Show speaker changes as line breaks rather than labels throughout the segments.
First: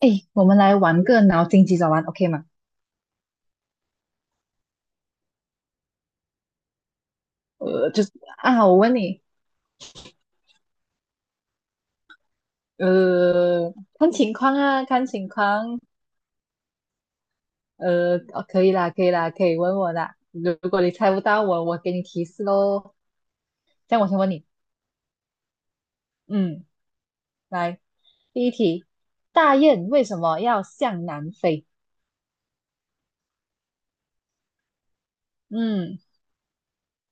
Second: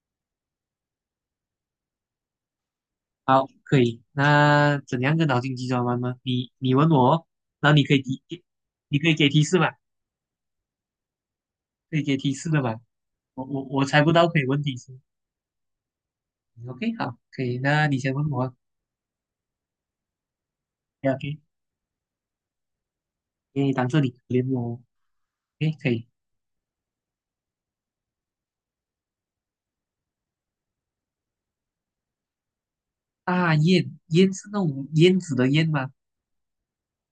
哎，我们来玩个脑筋急转弯，OK 吗？
好，可以。那怎样个脑筋急转弯吗？你问我哦，然后你可以
就是
提，
啊，我问
你可以
你，
给提示吧？可以给提示的吧？我我
呃，
我猜
看
不到，
情
可以
况
问提
啊，
示。
看情况，
OK，好，可以。那你先问我
哦
啊。
可以啦，可以啦，可以问我啦。如果你猜不
OK，
到我，我给你提示喽。
因为当
这
这
样我
里
先
可
问你，
怜我。OK，可以。
嗯，来，第一题，大雁为什么要向南飞？
大雁，雁是那种燕子的燕吗？
嗯。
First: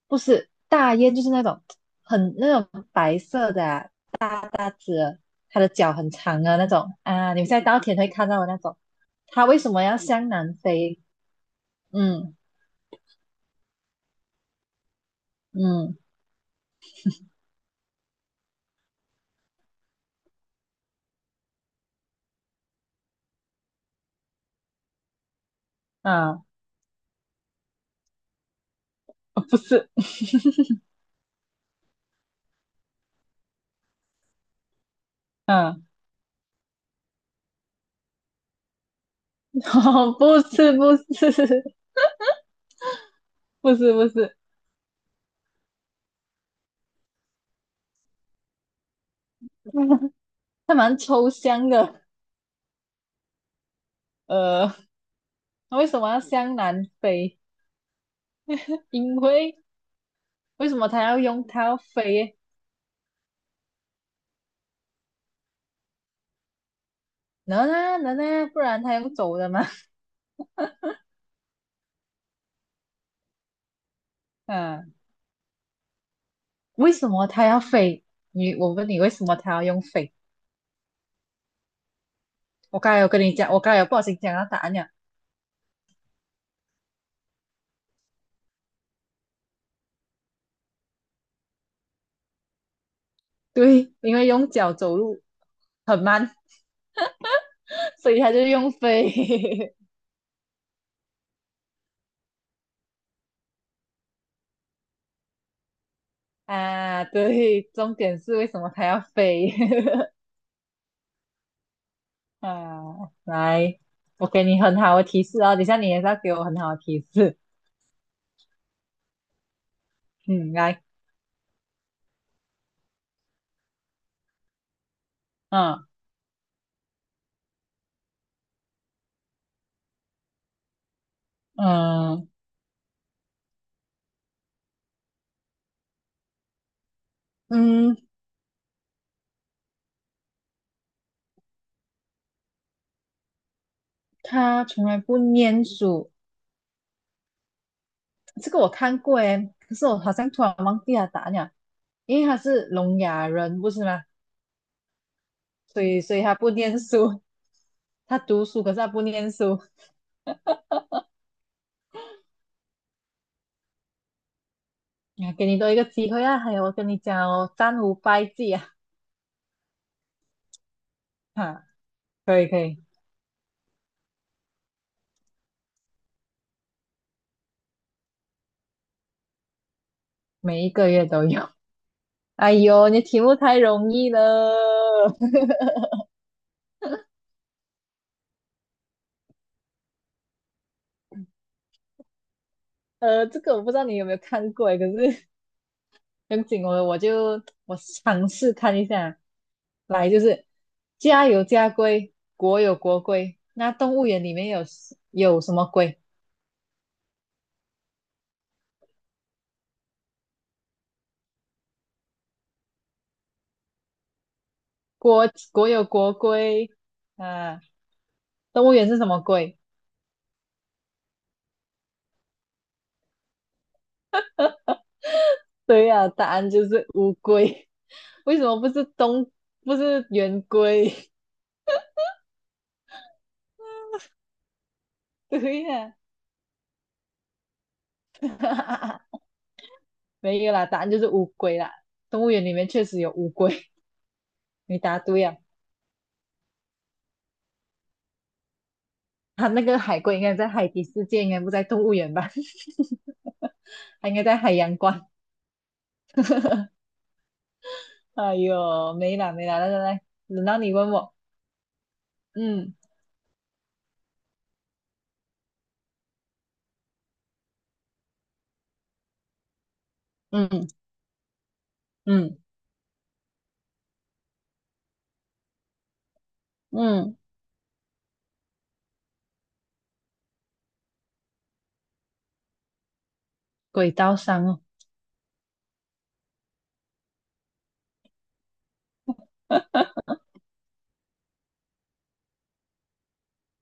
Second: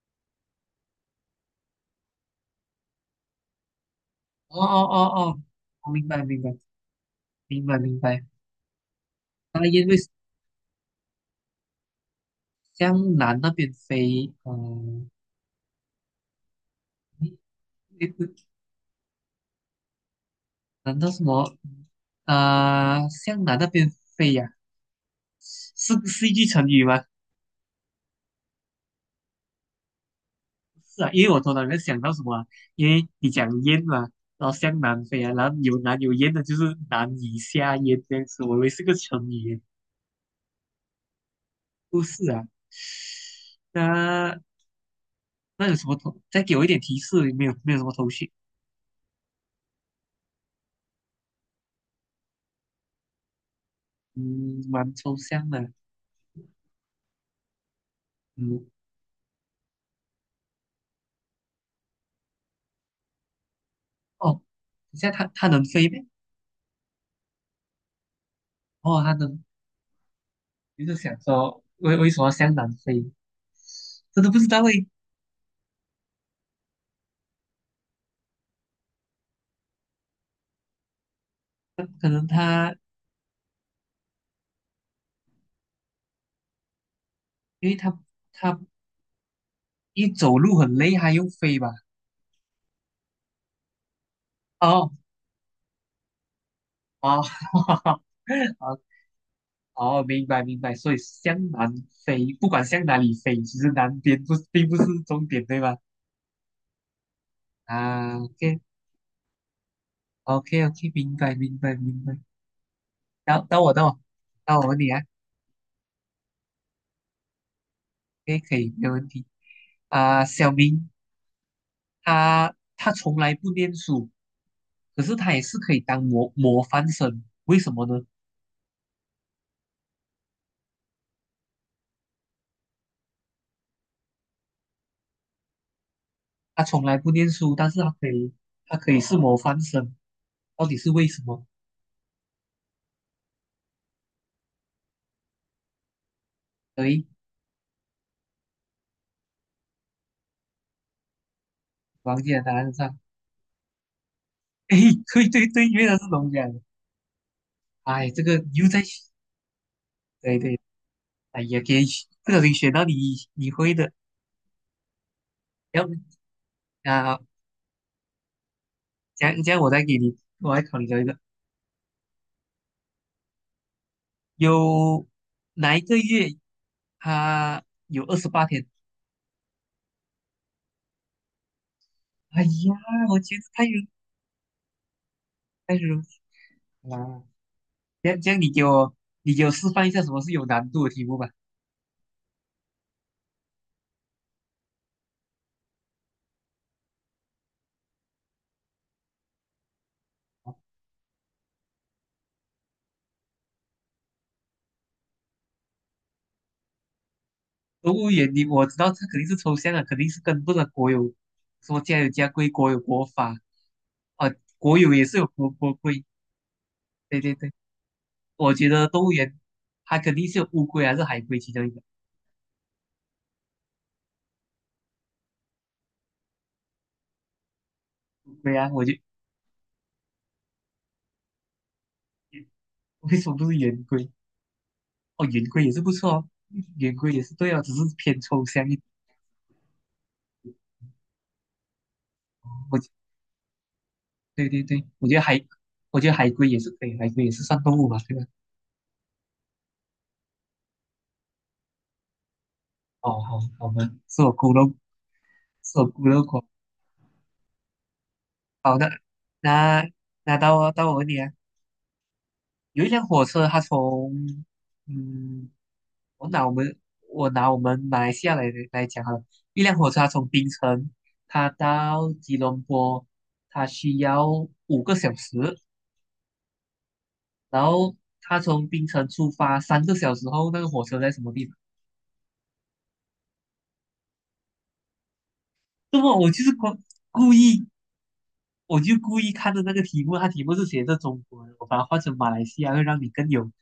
不是大雁，就是那种很那种白色的啊、大
哦
大
哦
只的
哦哦，
它的
我
脚
明
很
白明
长
白，
的那种啊，你们在
明白
稻田
明
会
白。
看到的那种。它为
大
什么
雁为
要向南飞？嗯
向南那边飞？嗯、
嗯
你你难道什么？向南那边飞呀、是一
啊，
句成语吗？
不是，
是啊，因为我头脑里面想到什么啊，因为你讲燕嘛，然后向南飞啊，然后有
嗯，
南有燕的，就是难以下咽这样子。我以为是个成语耶，
哦不是不是
不是啊。
不是不是，
那那有什么头？再给我一点提示，没有没有什么头绪。
它蛮抽象的。
嗯，
呃，
蛮抽象的。
它为什么要向南飞？
嗯，
因为为什么它要飞？
哦，等一下它能飞呗？
能啊能啊，不然它
哦，它
用走
能，
的吗？
就是想说为什么向南飞？真的不知 道诶。
嗯、为什么他要飞？我问你，为什么他要用飞？
可能它
我刚才有跟你讲，我刚才有不小心讲到答案了。
因为它一走路很累，还用飞吧？
对，因为用脚
哦
走路很慢，
哦，
所以他就用
哦
飞
哦，明白明白，所以向南飞，不管向哪里飞，其实南边不并不是终点，对吧？
啊。对，重
啊
点是为
，OK
什么他要飞
OK OK，明白明白明白。
啊？
到到我
来，
到我
我给
到
你
我
很
问你
好
啊
的提示哦，等一下你也是要给我很好的提示。
，OK 可以，没有问题啊。小
嗯，来，
明他从来不念书，可是他也是可以
嗯
当模范生，为什么呢？
嗯
他从来不念书，但是他
嗯，
可以他可以是模范生，到底是为什么？
他从来不念书，
对，
这个我看过诶，可是我好像突然忘记了答案了。因
王
为
姐
他
的答
是
案是，
聋哑人，不是吗？
哎，对对对，
所
原来
以
是
所以
龙
他
虾。
不念书，
哎，
他
这个
读书，
又
可是
在
他
学，
不念书。
对对，哎呀，给不小心学到你会的。
啊，给你多一个
要不
机会啊！还有，我跟你
啊，
讲哦，三五败绩啊！
这样这样，我再给你，我来考你这一个。
哈，可以可以，
有哪一个月它有28天？
每一个月都有。
哎
哎
呀，
呦，你
我
题
觉
目
得
太容易了。
太 容易了。这样这样，你给我示范一下什么是有难度的题目吧。
呃，这个我不知道你有没有看过诶，可是很紧我就尝试看一下。来，就是家有家规，国有国规，那动物园里面有有什么规？
动物园你我知道这肯定是抽象的，肯定是跟不上国有，什么家有家规，国有国法啊，国有也是有
国
国
国
国
有
规。
国规，
对对对。
啊，
我
动
觉
物园
得
是
动
什
物
么
园
龟？
它肯定是有乌龟还是海龟其中一个。
对呀、答案就是乌龟。
乌
为什
龟
么
啊，
不
我
是
就
东，不是圆规？
为什么不是圆龟？哦，圆
对
龟也是不
呀、
错哦，圆龟也是对哦，只是偏抽象一点。
没有啦，答案就是乌龟啦。动物园里面
哦，我
确实有乌龟，
对对
你
对，
答
我觉得
对呀。
海，我觉得海龟也是可以，海龟也是算动物吧，对吧？
它那个海龟应该在海底世界，应该不在动物园吧？
哦，好，好吧，
它应
是
该
我
在
孤
海
陋，
洋馆。
是我孤陋寡。
哎
好的，
呦，没啦没啦，来来
那
来，
那
轮
到
到
我
你
到
问
我问
我。
你啊。
嗯
有一辆火车，它从嗯，我拿我们我拿我们马来西亚来讲哈，一辆火车它从槟
嗯
城，它到吉
嗯
隆坡，它需要5个小时，
嗯，
然后它从槟城出发3个小时后，那个火车在什么地方？
轨道上哦。
那么我就是故故意我就故意看着那个题 目，它题目是写着中国的，我把它换成马来西亚，会让你更有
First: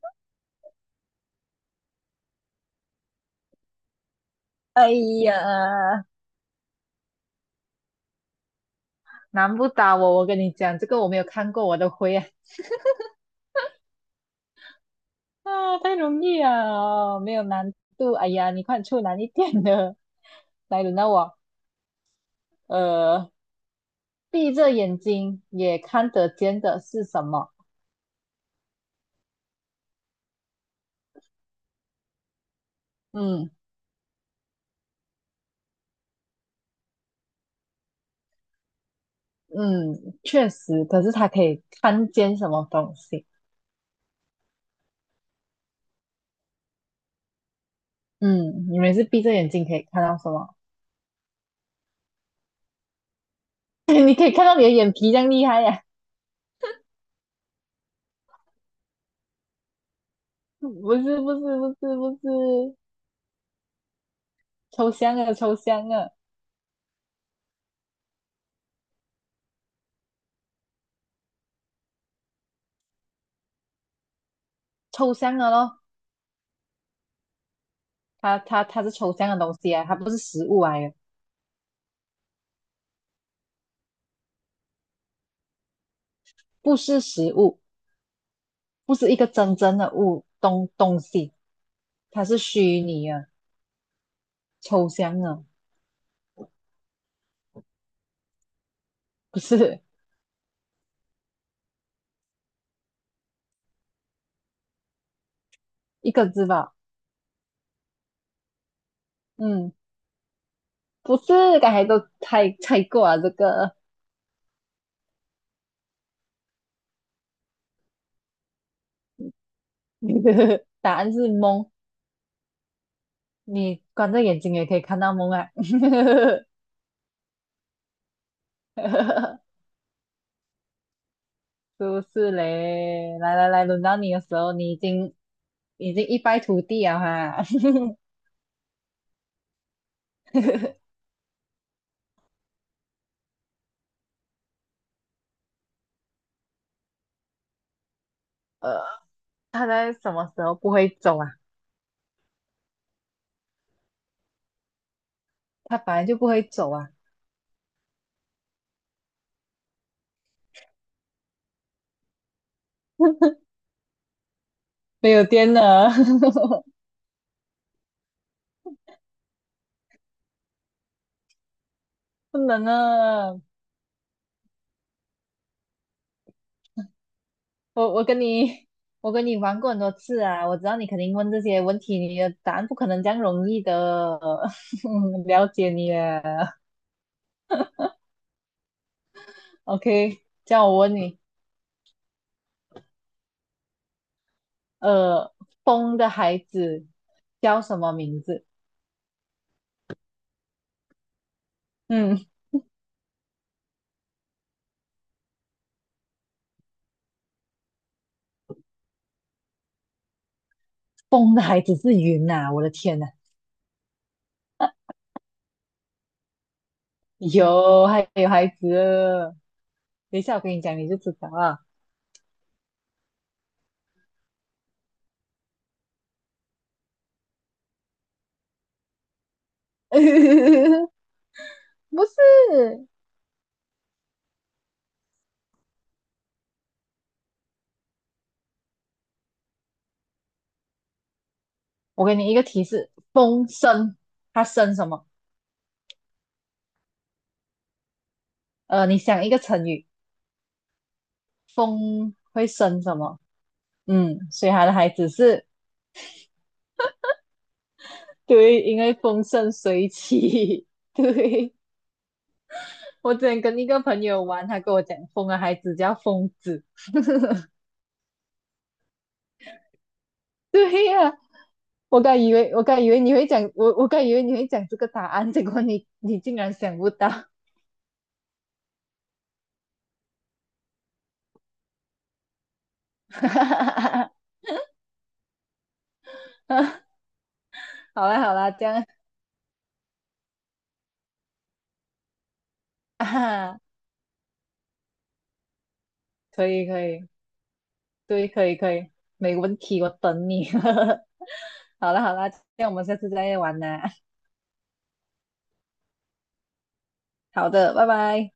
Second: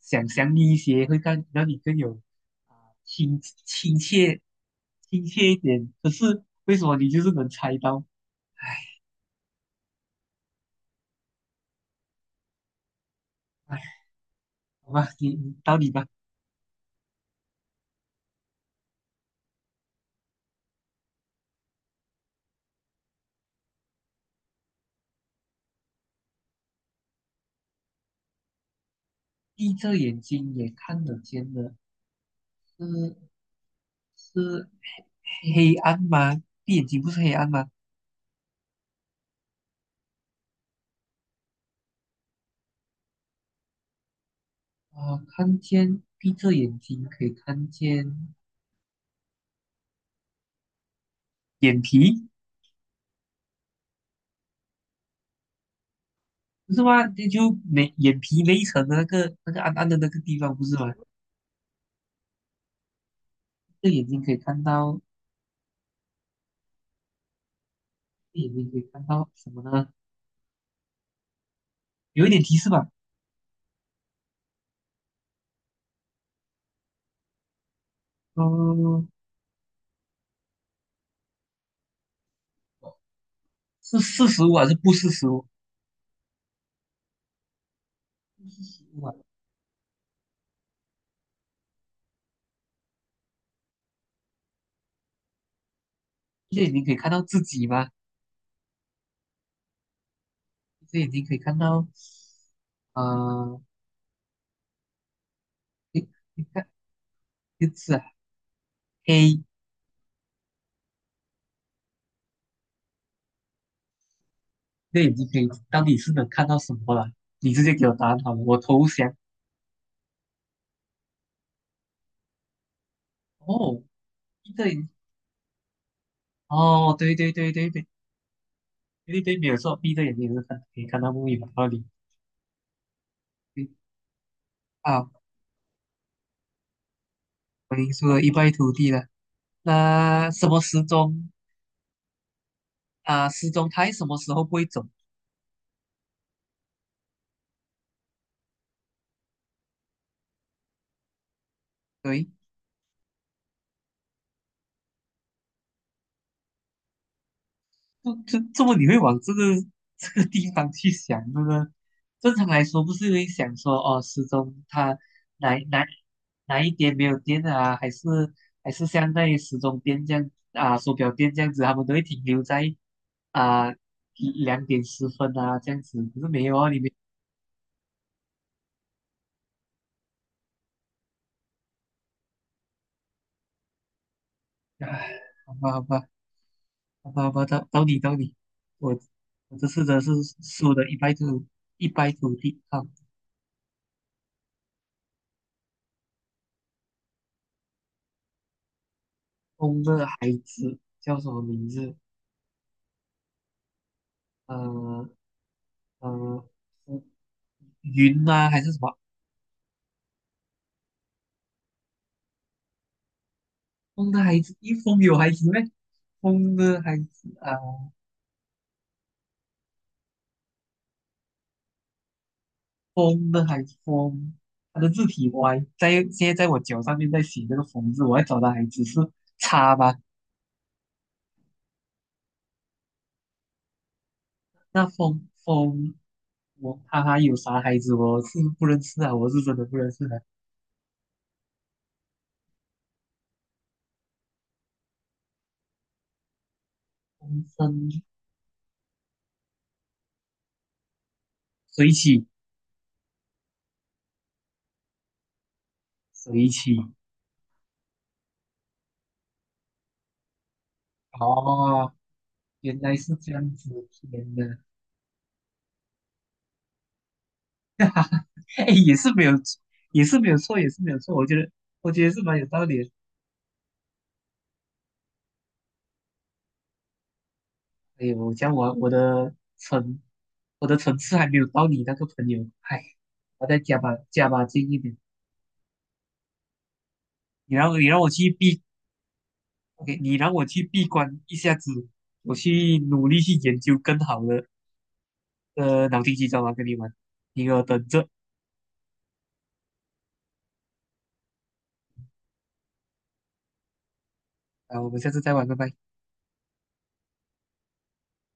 想象力一些，会更让你更有啊、亲亲切
哎
亲切一点。
呀。
可是为什么你就是能猜到？
难不倒我，我跟你讲，这个我没有看过，我都会啊，
哎，好吧，你到
啊，
你
太
吧。
容易啊，没有难度，哎呀，你快出难一点的，来轮到我，呃，闭着眼睛也看得见的是什么？
闭着眼睛也看得见的，是
嗯
是黑暗吗？闭眼睛不是黑暗吗？
嗯，确实，可是它可以看见什么东西？
啊、看见闭着眼睛可以看见
嗯，你们是闭着眼睛可以看到什么？
眼皮。
你可以看到你的眼皮这样厉害呀、
不是吗？那就没眼皮那一层的那个暗暗的那个地方，不是吗？
不是不是不是不是，
这眼睛可以看
抽
到，
象啊抽象啊
这眼睛可以看到什么呢？有一点提示吧？
抽象啊咯，它是
嗯，
抽象的东西啊，它不是实物来的，
是四十五还是不四十五？
不是实物，不是
哇，
一个真正的东西，它是虚拟的、抽象的，
这眼睛可以看到自己吗？
不是
这眼睛可以看到，呃，你
一个
你
字
看，
吧？
就是啊黑，
嗯，不是，刚才都猜过了这个
这眼睛可以到底是能看到什么了？你直接给我答案好了，我投降。
答案是梦，你
哦，
关着眼
闭
睛也
着眼
可以
睛，
看到梦啊，
哦，对对对对对对对，没有 错，闭着眼睛也是可以看到木马道理。
是不是嘞？来来来，轮到你的时候，你已
啊，
经已经一败涂地了哈。
我已经输得一败涂地了。那什么时 钟啊？时钟它什么时候不会走？
呃，他在什么时候不会走啊？
对，
他本来就不会走啊，
不，这么你会往这个地方去想，这个正常来说不是会想说哦，时钟它
没有电
哪哪
了，
哪 一点没有电啊？还是像那些时钟店这样啊，手表店这样子，他们都会停
不
留
能
在
了。
啊2:10啊这样子，可是没有啊，里面。
我我跟你玩过很多次啊，我知道你肯定问这些问题，你的答案不可能这样容易的，
唉，
嗯了
好
解
吧好
你
吧。
了。
好吧，好吧，到你，我我这次真的是
OK，叫
输
我
的
问
一败
你，
涂一败涂地啊！
呃，风的孩子叫什么名字？
风的孩子叫什么名字？
嗯，
呃呃，风云吗、还是什么？
风的孩子是云呐、我的天呐，
风的孩子，一风有孩子咩？风的孩子啊，
有还有孩子了等一下我跟你讲你就知道啊，
风的孩子，风，他的字体歪，在现在在我脚上面在写这个风字，我要找的孩子是叉吧？
不是。
那风，我哈哈有啥孩子我是不认识啊，我是真的不认识的、
我给你一个提示，风生，它生什么？
风筝
你想一个成语，
水
风
起，
会生什么？嗯，所以它的孩子是，
水起，
对，因为风生水起。对，
哦，原来
我
是
之
这
前
样
跟一个
子，
朋友
天
玩，
呐，
他跟我讲，风的孩子叫疯子。
哎，也是没有，也是没有错，也是
对
没有
呀、
错，我觉得，我
我
觉得
刚
是
以
蛮有
为
道理的。
你会讲，我刚以为你会讲这个答案，结果你竟然想不到。
哎呦，我的层，我的层次还没有到你那个朋友，哎，我再加把加 把劲一点，你让
好
我
啦
去
好啦，
闭
这样
，OK，你让我去闭关一下子，我去 努力去研
啊，
究更好的脑筋急转
可
弯跟
以
你
可
玩，
以。
你给我等着
对，可以可以，没问题，我等你。好了好了，这样我们下次再玩啦。
啊，我们下次再玩，拜拜。
好的，拜拜。